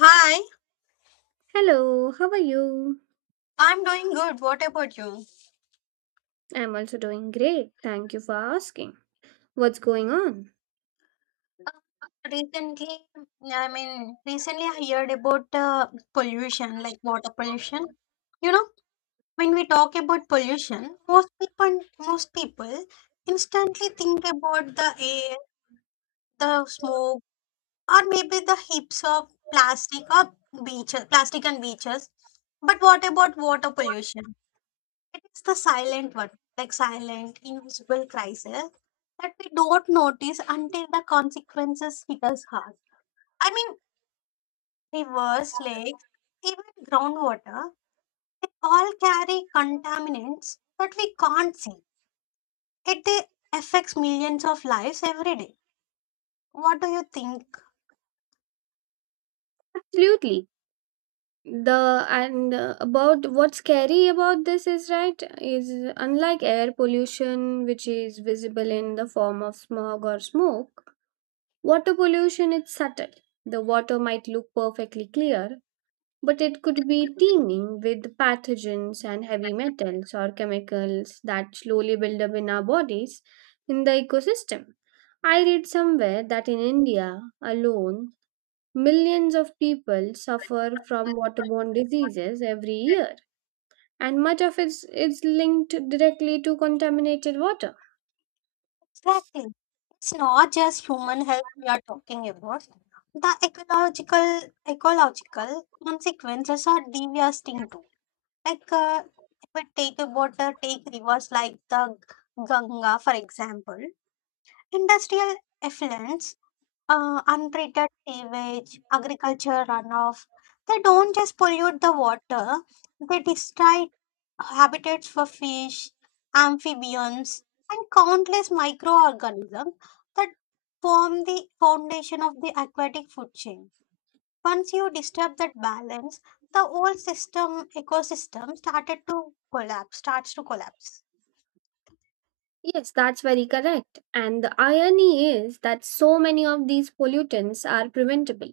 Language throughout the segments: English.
Hi, Hello, how are you? I'm doing good. What about you? I'm also doing great. Thank you for asking. What's going on? Uh, Recently, recently I heard about pollution, like water pollution. You know, when we talk about pollution, most people instantly think about the air, the smoke, or maybe the heaps of plastic or beaches, plastic and beaches. But what about water pollution? It's the silent one, like silent, invisible crisis that we don't notice until the consequences hit us hard. I mean, rivers, lakes, even groundwater, they all carry contaminants that we can't see. It affects millions of lives every day. What do you think? Absolutely. The and About what's scary about this is, right, is unlike air pollution which is visible in the form of smog or smoke, water pollution is subtle. The water might look perfectly clear, but it could be teeming with pathogens and heavy metals or chemicals that slowly build up in our bodies in the ecosystem. I read somewhere that in India alone, millions of people suffer from waterborne diseases every year, and much of it is linked directly to contaminated water. Exactly. It's not just human health we are talking about. The ecological consequences are devastating too. Like, uh, if we take rivers like the Ganga, for example, industrial effluents, untreated sewage, agriculture runoff, they don't just pollute the water, they destroy habitats for fish, amphibians, and countless microorganisms that form the foundation of the aquatic food chain. Once you disturb that balance, the whole system ecosystem started to collapse, starts to collapse. Yes, that's very correct. And the irony is that so many of these pollutants are preventable.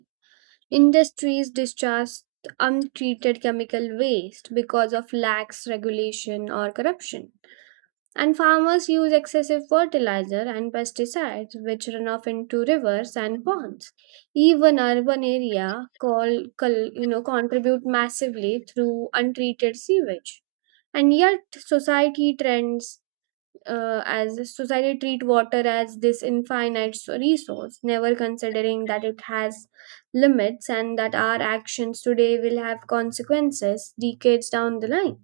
Industries discharge untreated chemical waste because of lax regulation or corruption. And farmers use excessive fertilizer and pesticides which run off into rivers and ponds. Even urban area call, col- you know, contribute massively through untreated sewage. And yet society trends society treat water as this resource, never considering that it has limits and that our actions today will have consequences decades down the line.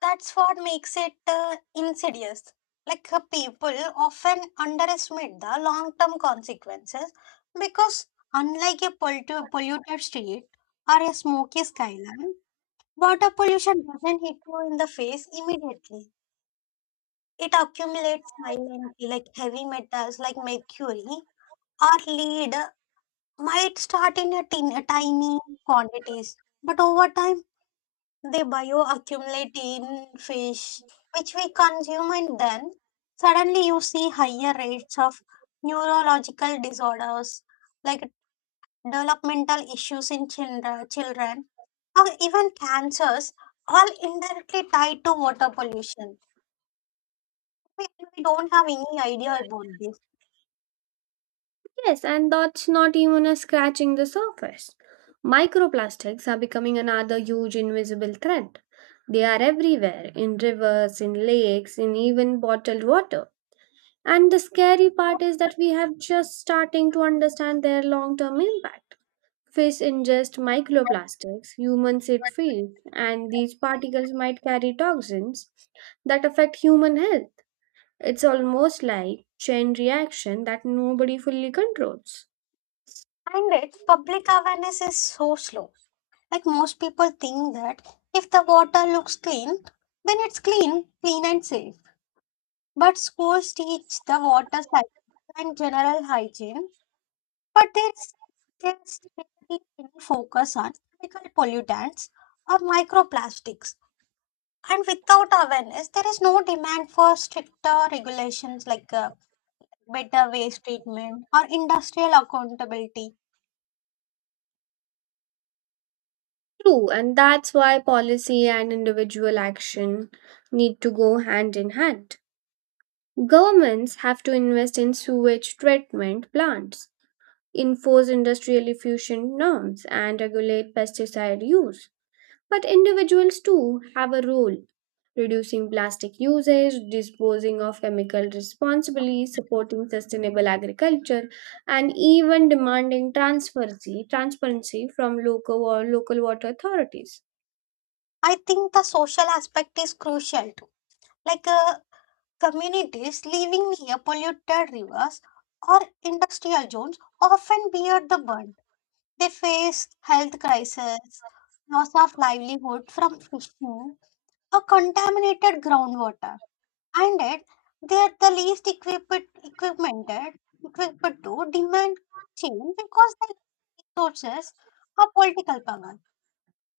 That's what makes it insidious. People often underestimate the long-term consequences because unlike a polluted street or a smoky skyline, water pollution doesn't hit you in the face immediately. It accumulates silently, like heavy metals like mercury, or lead might start in a tiny quantities, but over time they bioaccumulate in fish, which we consume, and then suddenly you see higher rates of neurological disorders like developmental issues in children, or even cancers, all indirectly tied to water pollution. We, we don't have any idea about this, Yes, and that's not even a scratching the surface. Microplastics are becoming another huge invisible threat. They are everywhere, in rivers, in lakes, in even bottled water, and the scary part is that we have just starting to understand their long term impact. Fish ingest microplastics, humans eat fish, and these particles might carry toxins that affect human health. It's almost like chain reaction that nobody fully controls. and it public awareness is so slow. Like most people think that if the water looks clean, then it's clean and safe. But schools teach the water cycle and general hygiene, but there's really any focus on chemical pollutants or microplastics. And without awareness, there is no demand for stricter regulations like better waste treatment or industrial accountability. True, and that's why policy and individual action need to go hand in hand. Governments have to invest in sewage treatment plants, enforce industrial efficient norms, and regulate pesticide use. But individuals too have a role. Reducing plastic usage, disposing of chemical responsibly, supporting sustainable agriculture, and even demanding transparency, from local or local water authorities. I think the social aspect is crucial too. Like uh, Communities living near polluted rivers or industrial zones often bear the burn. They face health crises, loss of livelihood from fishing, or contaminated groundwater, and yet they are the least equipped to demand change because they lack resources or political power.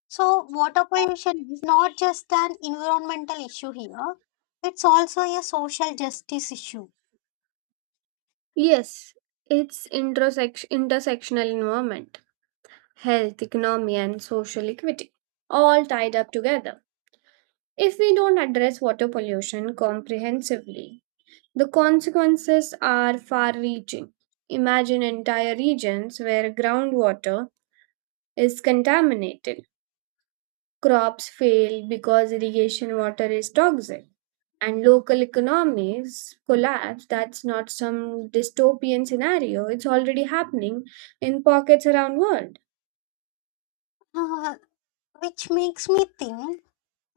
So, water pollution is not just an environmental issue here, it's also a social justice issue. Yes, it's intersectional environment, health, economy, and social equity, all tied up together. If we don't address water pollution comprehensively, the consequences are far reaching. Imagine entire regions where groundwater is contaminated, crops fail because irrigation water is toxic, and local economies collapse. That's not some dystopian scenario, it's already happening in pockets around world. Uh, which makes me think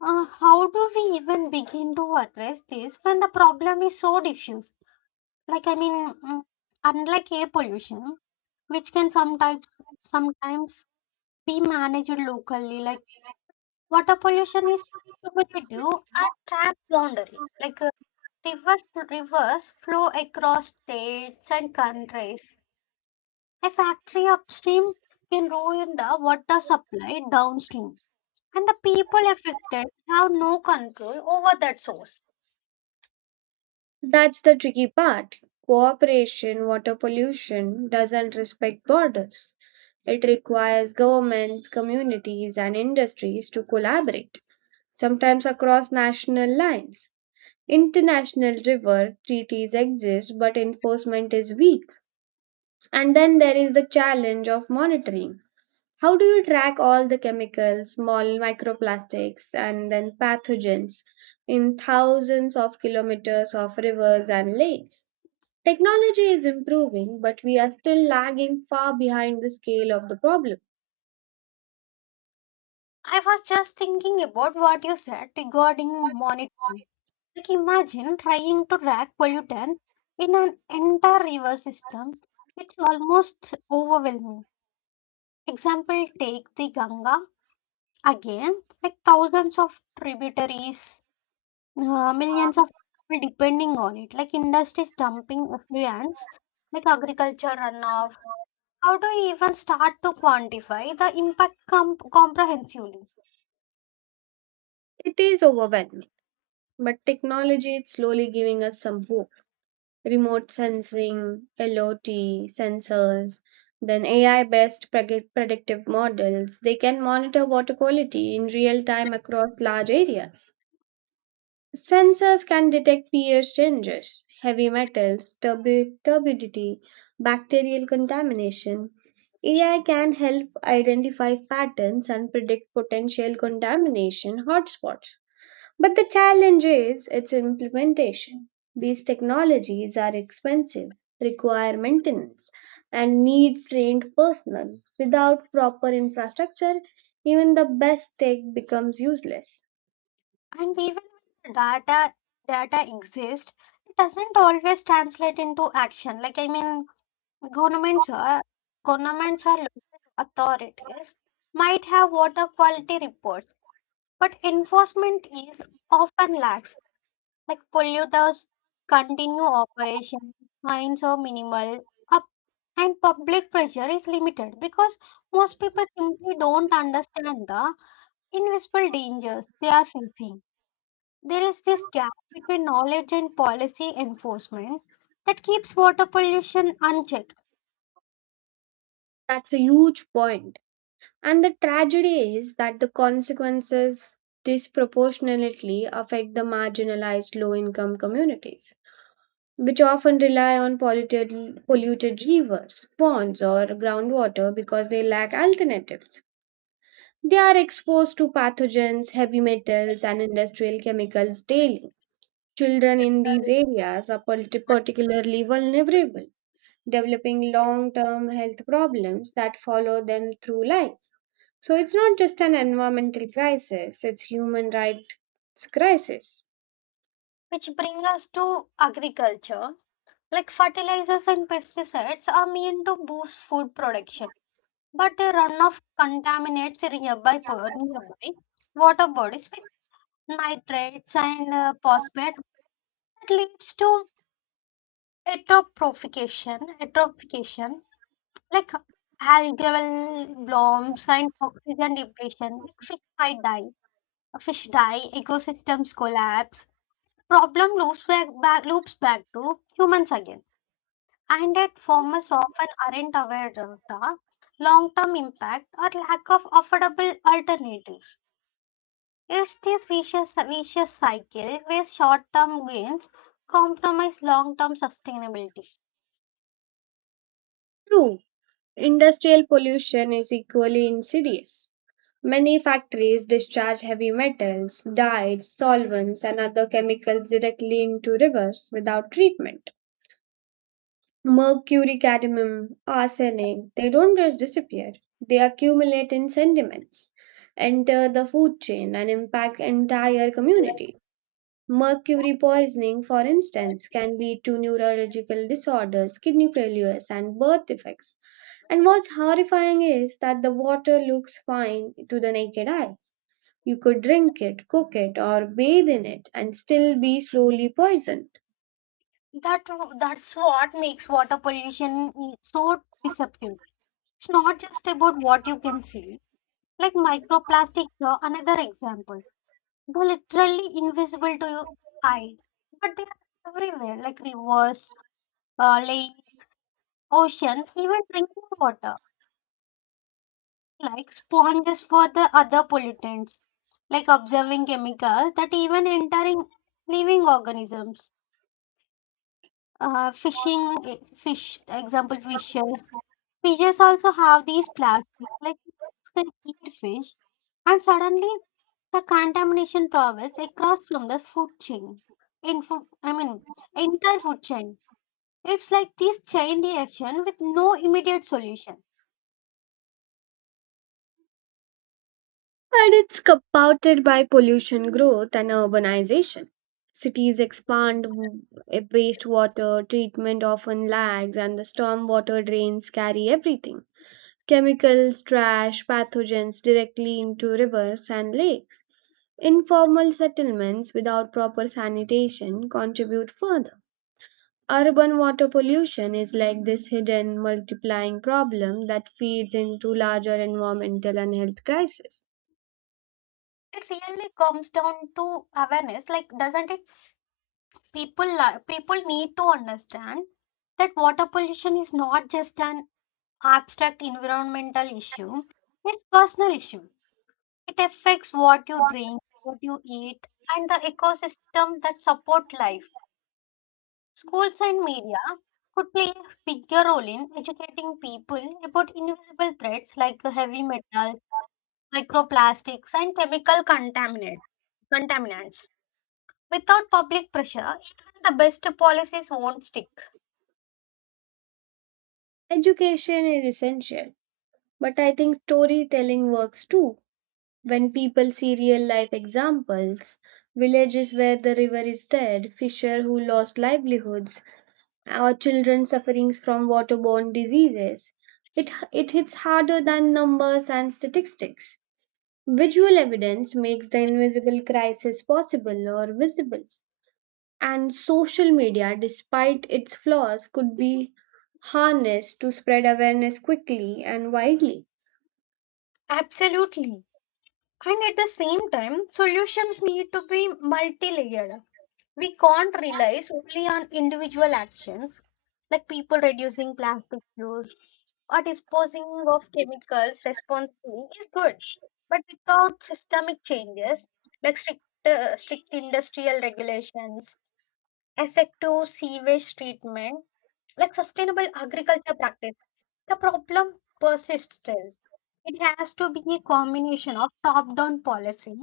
how do we even begin to address this when the problem is so diffuse. like i mean mm, Unlike air pollution which can sometimes be managed locally, like water pollution is cumulative and transboundary. Like uh, reverse reverse flow across states and countries. A factory upstream can ruin the water supply downstream, and the people affected have no control over that source. That's the tricky part. Cooperation, water pollution doesn't respect borders. It requires governments, communities, and industries to collaborate, sometimes across national lines. International river treaties exist, but enforcement is weak. And then there is the challenge of monitoring. How do you track all the chemicals, small microplastics, and then pathogens in thousands of kilometers of rivers and lakes? Technology is improving, but we are still lagging far behind the scale of the problem. I was just thinking about what you said regarding monitoring. Like imagine trying to track pollutant in an entire river system. It's almost overwhelming. Example, take the Ganga again, like thousands of tributaries, millions of people depending on it, like industries dumping effluents, like agriculture runoff. How do you even start to quantify the impact comprehensively? It is overwhelming, but technology is slowly giving us some hope. Remote sensing, LOT, sensors, then AI based predictive models, they can monitor water quality in real time across large areas. Sensors can detect pH changes, heavy metals, turbidity, bacterial contamination. AI can help identify patterns and predict potential contamination hotspots. But the challenge is its implementation. These technologies are expensive, require maintenance, and need trained personnel. Without proper infrastructure, even the best tech becomes useless. And even when the data exists, it doesn't always translate into action. Like I mean, governments are governments or local authorities might have water quality reports, but enforcement is often lacks. Like polluters continue operations, fines are minimal, up and public pressure is limited because most people simply don't understand the invisible dangers they are facing. There is this gap between knowledge and policy enforcement that keeps water pollution unchecked, That's a huge point. And the tragedy is that the consequences disproportionately affect the marginalized low income communities, which often rely on polluted rivers, ponds, or groundwater because they lack alternatives. They are exposed to pathogens, heavy metals, and industrial chemicals daily. Children in these areas are particularly vulnerable, developing long term health problems that follow them through life. So it's not just an environmental crisis, it's human rights crisis. which brings us to agriculture. Like fertilizers and pesticides are meant to boost food production but the runoff contaminates nearby water bodies with nitrates and phosphate that leads to eutrophication like algal blooms and oxygen depletion. Like fish might die. Fish die, ecosystems collapse, problem loops back to humans again. And that farmers often aren't aware of the long-term impact or lack of affordable alternatives. It's this vicious cycle where short term gains compromise long term sustainability. Two, industrial pollution is equally insidious. Many factories discharge heavy metals, dyes, solvents, and other chemicals directly into rivers without treatment. Mercury, cadmium, arsenic, they don't just disappear, they accumulate in sediments, enter the food chain, and impact entire communities. Mercury poisoning, for instance, can lead to neurological disorders, kidney failures, and birth defects. And what's horrifying is that the water looks fine to the naked eye. You could drink it, cook it, or bathe in it and still be slowly poisoned. That, that's what makes water pollution so deceptive. It's not just about what you can see. Like microplastics are another example. They're literally invisible to your eye, but they are everywhere, like rivers, lakes, ocean, even drinking water. Like sponges for the other pollutants, like observing chemicals that even entering living organisms. Fishing, eh, fish, example, fishes. Fishes also have these plastics, like it's can eat fish, and suddenly the contamination travels across from the food chain. In food, I mean, entire food chain. It's like this chain reaction with no immediate solution. And it's compounded by pollution growth and urbanization. Cities expand, wastewater treatment often lags, and the stormwater drains carry everything. Chemicals, trash, pathogens directly into rivers and lakes. Informal settlements without proper sanitation contribute further. Urban water pollution is like this hidden multiplying problem that feeds into larger environmental and health crises. It really comes down to awareness, like, doesn't it? People need to understand that water pollution is not just an abstract environmental issue, it's personal issue. It affects what you drink, what you eat, and the ecosystem that support life. Schools and media could play a bigger role in educating people about invisible threats like heavy metals, microplastics and chemical contaminant contaminants. Without public pressure even the best policies won't stick. Education is essential, but I think storytelling works too. When people see real life examples, villages where the river is dead, fisher who lost livelihoods, or children suffering from waterborne diseases. It hits harder than numbers and statistics. Visual evidence makes the invisible crisis possible or visible. And social media, despite its flaws, could be harnessed to spread awareness quickly and widely. Absolutely. And at the same time, solutions need to be multi layered. We can't rely solely on individual actions like people reducing plastic use or disposing of chemicals responsibly is good. But without systemic changes like strict industrial regulations, effective sewage treatment, like sustainable agriculture practice, the problem persists still. It has to be a combination of top down policy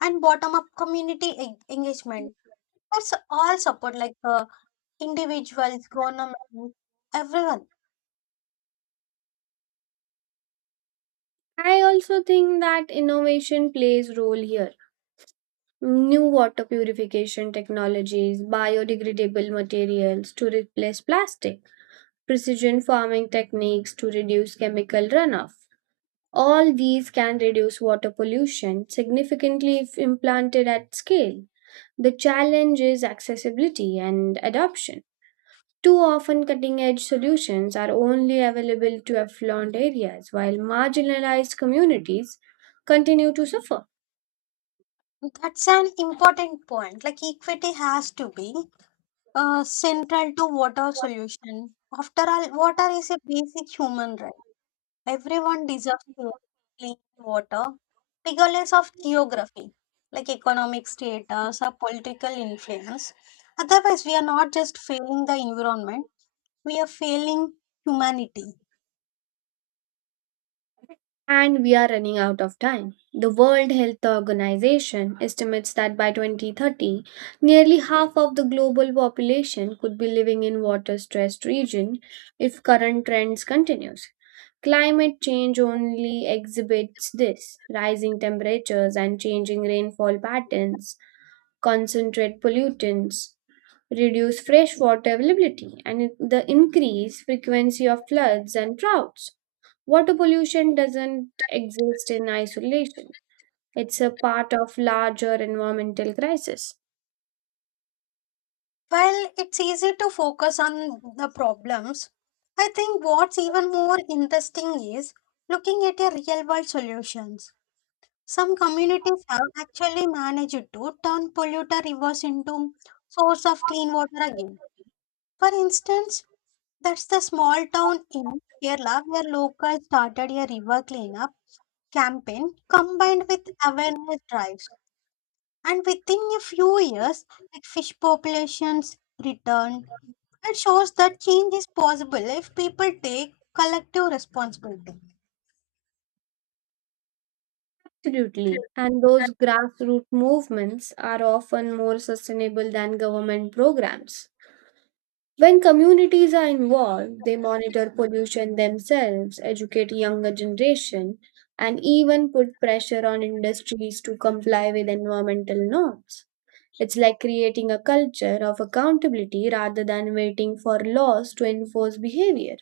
and bottom up community engagement. That's all support, like individuals, government, everyone. I also think that innovation plays role here. New water purification technologies, biodegradable materials to replace plastic precision farming techniques to reduce chemical runoff. All these can reduce water pollution significantly if implanted at scale. The challenge is accessibility and adoption. Too often, cutting edge solutions are only available to affluent areas, while marginalized communities continue to suffer. That's an important point. Like equity has to be central to water solution. After all, water is a basic human right. Everyone deserves to clean water, regardless of geography, like economic status or political influence. Otherwise, we are not just failing the environment, we are failing humanity. And we are running out of time. The World Health Organization estimates that by 2030, nearly half of the global population could be living in water-stressed region if current trends continues. Climate change only exhibits this. Rising temperatures and changing rainfall patterns concentrate pollutants, reduce freshwater availability, and the increased frequency of floods and droughts. Water pollution doesn't exist in isolation. It's a part of larger environmental crisis. While it's easy to focus on the problems, I think what's even more interesting is looking at a real world solutions. Some communities have actually managed to turn polluter rivers into source of clean water again. For instance, that's the small town in Kerala where locals started a river cleanup campaign combined with awareness drives. And within a few years, like fish populations returned. It shows that change is possible if people take collective responsibility. Absolutely. And those grassroots movements are often more sustainable than government programs. When communities are involved, they monitor pollution themselves, educate younger generation, and even put pressure on industries to comply with environmental norms. It's like creating a culture of accountability rather than waiting for laws to enforce behavior.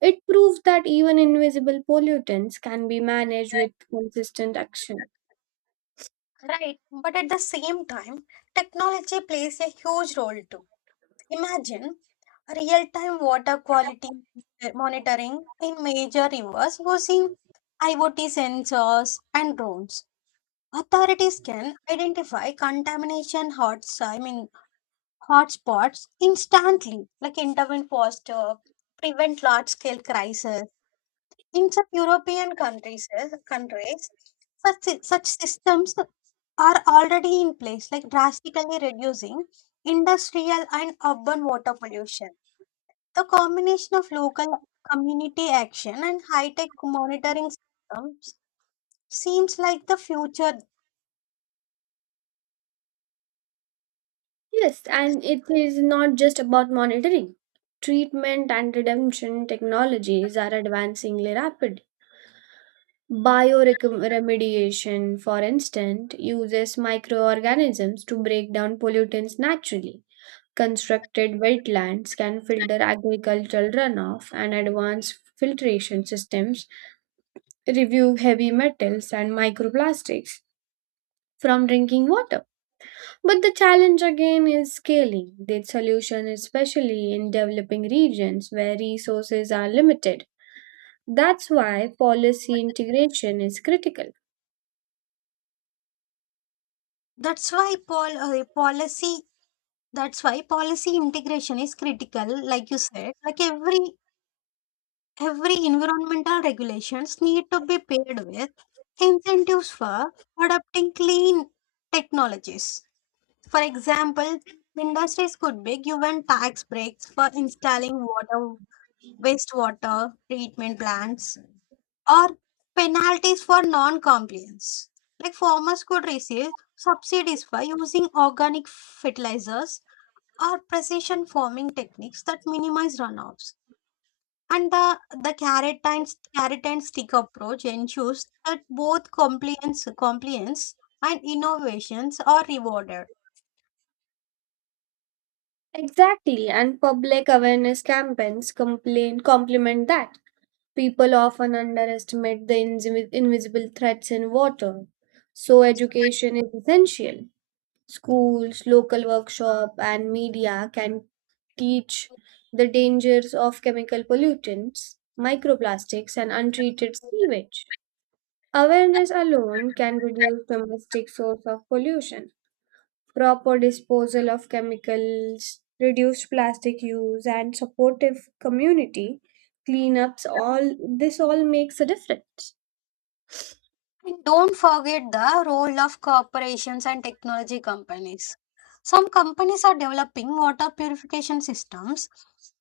It proves that even invisible pollutants can be managed with consistent action. Right. But at the same time, technology plays a huge role too. Imagine real-time water quality monitoring in major rivers using IoT sensors and drones. Authorities can identify contamination hots, I mean hotspots instantly, like intervene faster, prevent large-scale crises. In some countries, such systems are already in place, like drastically reducing industrial and urban water pollution. The combination of local community action and high-tech monitoring systems seems like the future. Yes, and it is not just about monitoring. Treatment and redemption technologies are advancing rapidly. Bioremediation, for instance, uses microorganisms to break down pollutants naturally. Constructed wetlands can filter agricultural runoff, and advanced filtration systems remove heavy metals and microplastics from drinking water. But the challenge again is scaling the solution, especially in developing regions where resources are limited. That's why policy integration is critical. That's why pol- policy. That's why policy integration is critical. Like you said, like every environmental regulations need to be paired with incentives for adopting clean technologies. For example, industries could be given tax breaks for installing water wastewater treatment plants, or penalties for non compliance. Like farmers could receive subsidies for using organic fertilizers or precision farming techniques that minimize runoffs. And the carrot and stick approach ensures that both compliance and innovations are rewarded. Exactly, and public awareness campaigns complement that. People often underestimate the invisible threats in water, so education is essential. Schools, local workshop, and media can teach the dangers of chemical pollutants, microplastics, and untreated sewage. Awareness alone can reduce domestic source of pollution. Proper disposal of chemicals, reduced plastic use, and supportive community cleanups all this all makes a difference. And don't forget the role of corporations and technology companies. Some companies are developing water purification systems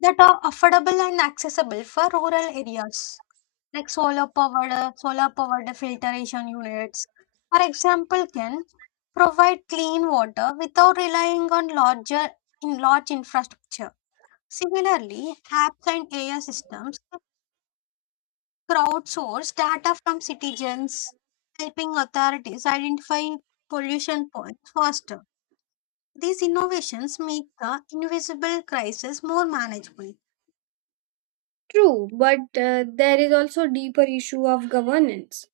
that are affordable and accessible for rural areas, like solar powered filtration units. For example, can provide clean water without relying on larger in large infrastructure. Similarly, apps and AI systems crowdsource data from citizens, helping authorities identify pollution points faster. These innovations make the invisible crisis more manageable. True, but there is also deeper issue of governance.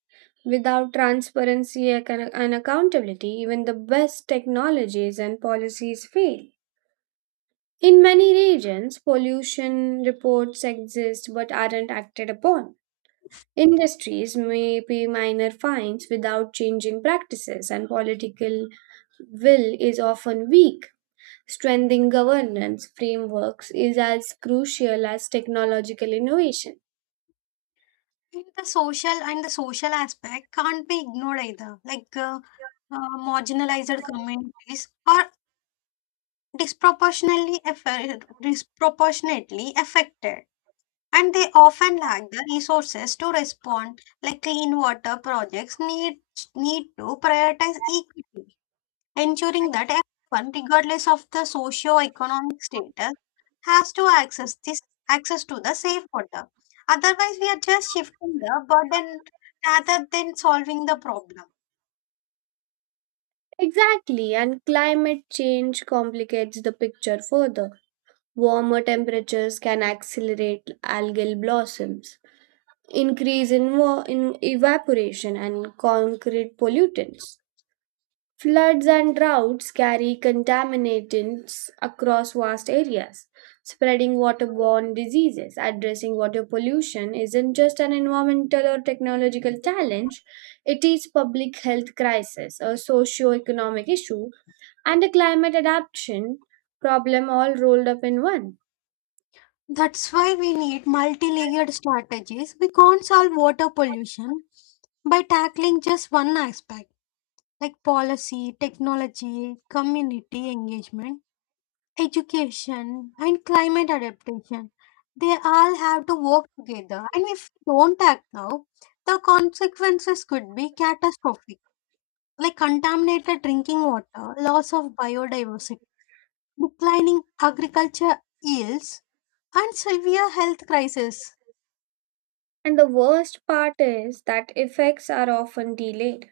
Without transparency ac- and accountability, even the best technologies and policies fail. In many regions, pollution reports exist but aren't acted upon. Industries may pay minor fines without changing practices, and political will is often weak. Strengthening governance frameworks is as crucial as technological innovation. And the social aspect can't be ignored either, marginalized communities are disproportionately affected, and they often lack the resources to respond. Like clean water projects need to prioritize equity, ensuring that everyone, regardless of the socio-economic status, has to access to the safe water. Otherwise, we are just shifting the burden rather than solving the problem. Exactly, and climate change complicates the picture further. Warmer temperatures can accelerate algal blossoms, increase in evaporation, and concrete pollutants. Floods and droughts carry contaminants across vast areas, spreading waterborne diseases. Addressing water pollution isn't just an environmental or technological challenge, it is public health crisis, a socio-economic issue, and a climate adaptation problem all rolled up in one. That's why we need multi-layered strategies. We can't solve water pollution by tackling just one aspect, like policy, technology, community engagement, education, and climate adaptation. They all have to work together, and if we don't act now, the consequences could be catastrophic, like contaminated drinking water, loss of biodiversity, declining agriculture yields, and severe health crisis. And the worst part is that effects are often delayed.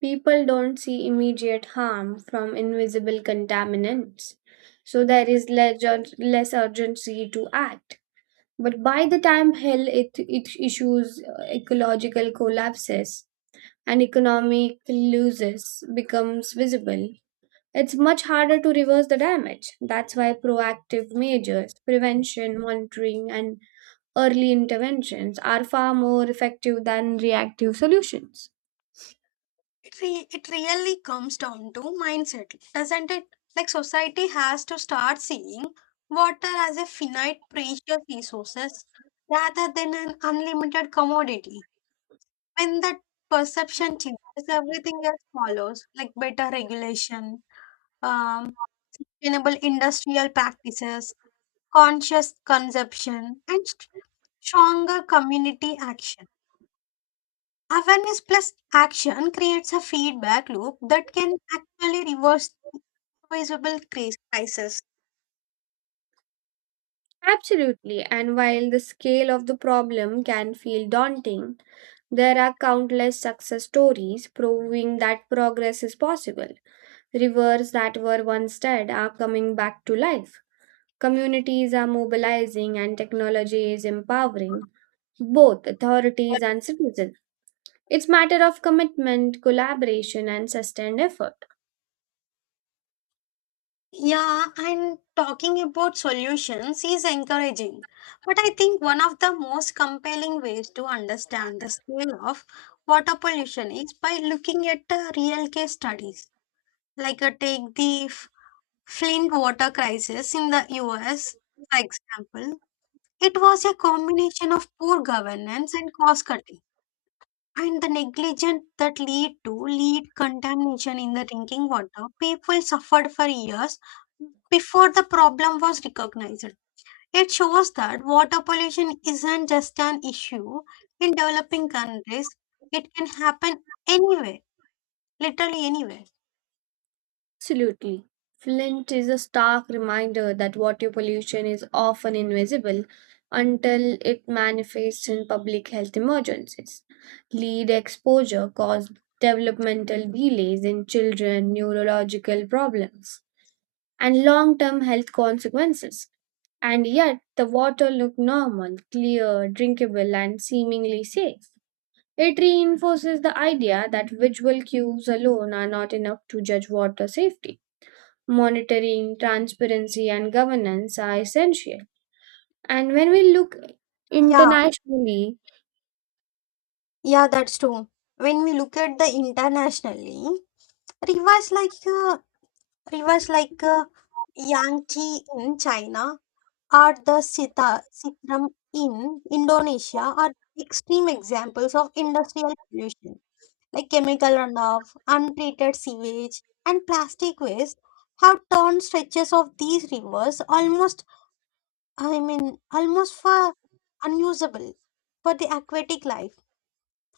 People don't see immediate harm from invisible contaminants, so there is less urgency to act. But by the time health it, it issues, ecological collapses, and economic losses becomes visible, it's much harder to reverse the damage. That's why proactive measures, prevention, monitoring, and early interventions are far more effective than reactive solutions. It it really comes down to mindset, doesn't it? Like society has to start seeing water as a finite precious resources rather than an unlimited commodity. When that perception changes everything else follows, like better regulation, um, sustainable industrial practices, conscious consumption and stronger community action. Awareness plus action creates a feedback loop that can actually reverse crisis. Absolutely, and while the scale of the problem can feel daunting, there are countless success stories proving that progress is possible. Rivers that were once dead are coming back to life. Communities are mobilizing and technology is empowering both authorities and citizens. It's matter of commitment, collaboration and sustained effort. Yeah, and talking about solutions is encouraging. But I think one of the most compelling ways to understand the scale of water pollution is by looking at the real case studies. Take the Flint water crisis in the US, for example. It was a combination of poor governance and cost cutting. And the negligence that lead to lead contamination in the drinking water. People suffered for years before the problem was recognized. It shows that water pollution isn't just an issue in developing countries. It can happen anywhere, literally anywhere. Absolutely. Flint is a stark reminder that water pollution is often invisible until it manifests in public health emergencies. Lead exposure caused developmental delays in children, neurological problems, and long term health consequences. And yet, the water looked normal, clear, drinkable, and seemingly safe. It reinforces the idea that visual cues alone are not enough to judge water safety monitoring, transparency, and governance are essential. And when we look Yeah, internationally, yeah, that's true. When we look at the internationally, rivers like uh, rivers like Yangtze in China are the sitram in Indonesia are extreme examples of industrial pollution, like chemical runoff, untreated sewage, and plastic waste have turned stretches of these rivers almost for unusable for the aquatic life.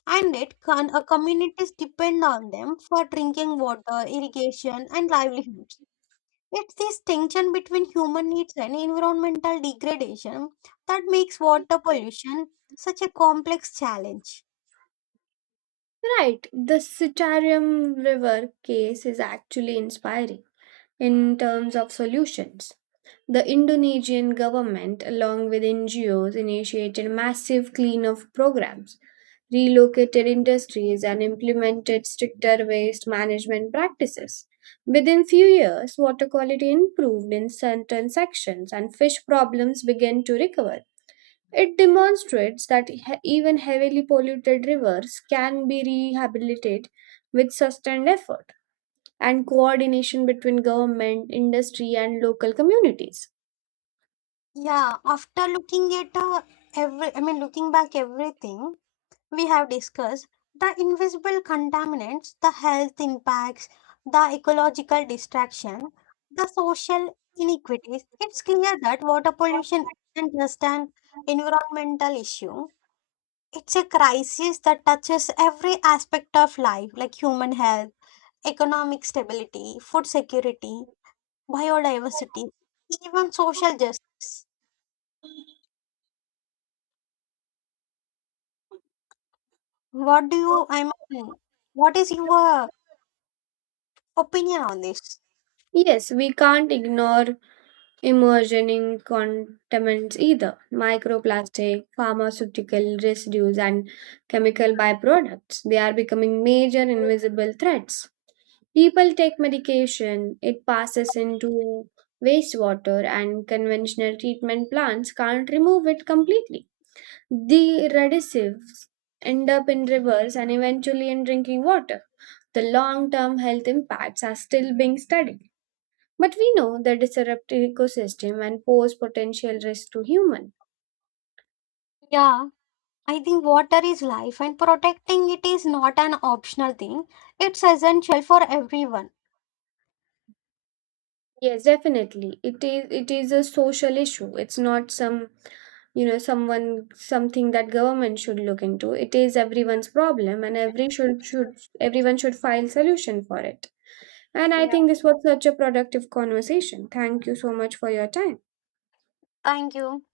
And it can, communities depend on them for drinking water, irrigation, and livelihood. It's this tension between human needs and environmental degradation that makes water pollution such a complex challenge. right, the Sitarium River case is actually inspiring. In terms of solutions, the Indonesian government, along with NGOs, initiated massive cleanup programs, relocated industries, and implemented stricter waste management practices. Within few years, water quality improved in certain sections and fish problems began to recover. It demonstrates that even heavily polluted rivers can be rehabilitated with sustained effort and coordination between government, industry, and local communities. Yeah, after looking at looking back everything we have discussed, the invisible contaminants, the health impacts, the ecological distraction, the social inequities, it's clear that water pollution isn't just an environmental issue. It's a crisis that touches every aspect of life, like human health, economic stability, food security, biodiversity, even social justice. What do you, I mean, What is your opinion on this? Yes, we can't ignore emerging contaminants either microplastic, pharmaceutical residues, and chemical byproducts. They are becoming major invisible threats. People take medication, it passes into wastewater, and conventional treatment plants can't remove it completely. The radicals end up in rivers and eventually in drinking water. The long term health impacts are still being studied, but we know the disruptive ecosystem and pose potential risk to human. Yeah, I think water is life, and protecting it is not an optional thing, it's essential for everyone. Yes, definitely. It is a social issue. It's not some someone something that government should look into. It is everyone's problem and everyone should find solution for it. And I think Yeah. this was such a productive conversation. Thank you so much for your time. Thank you.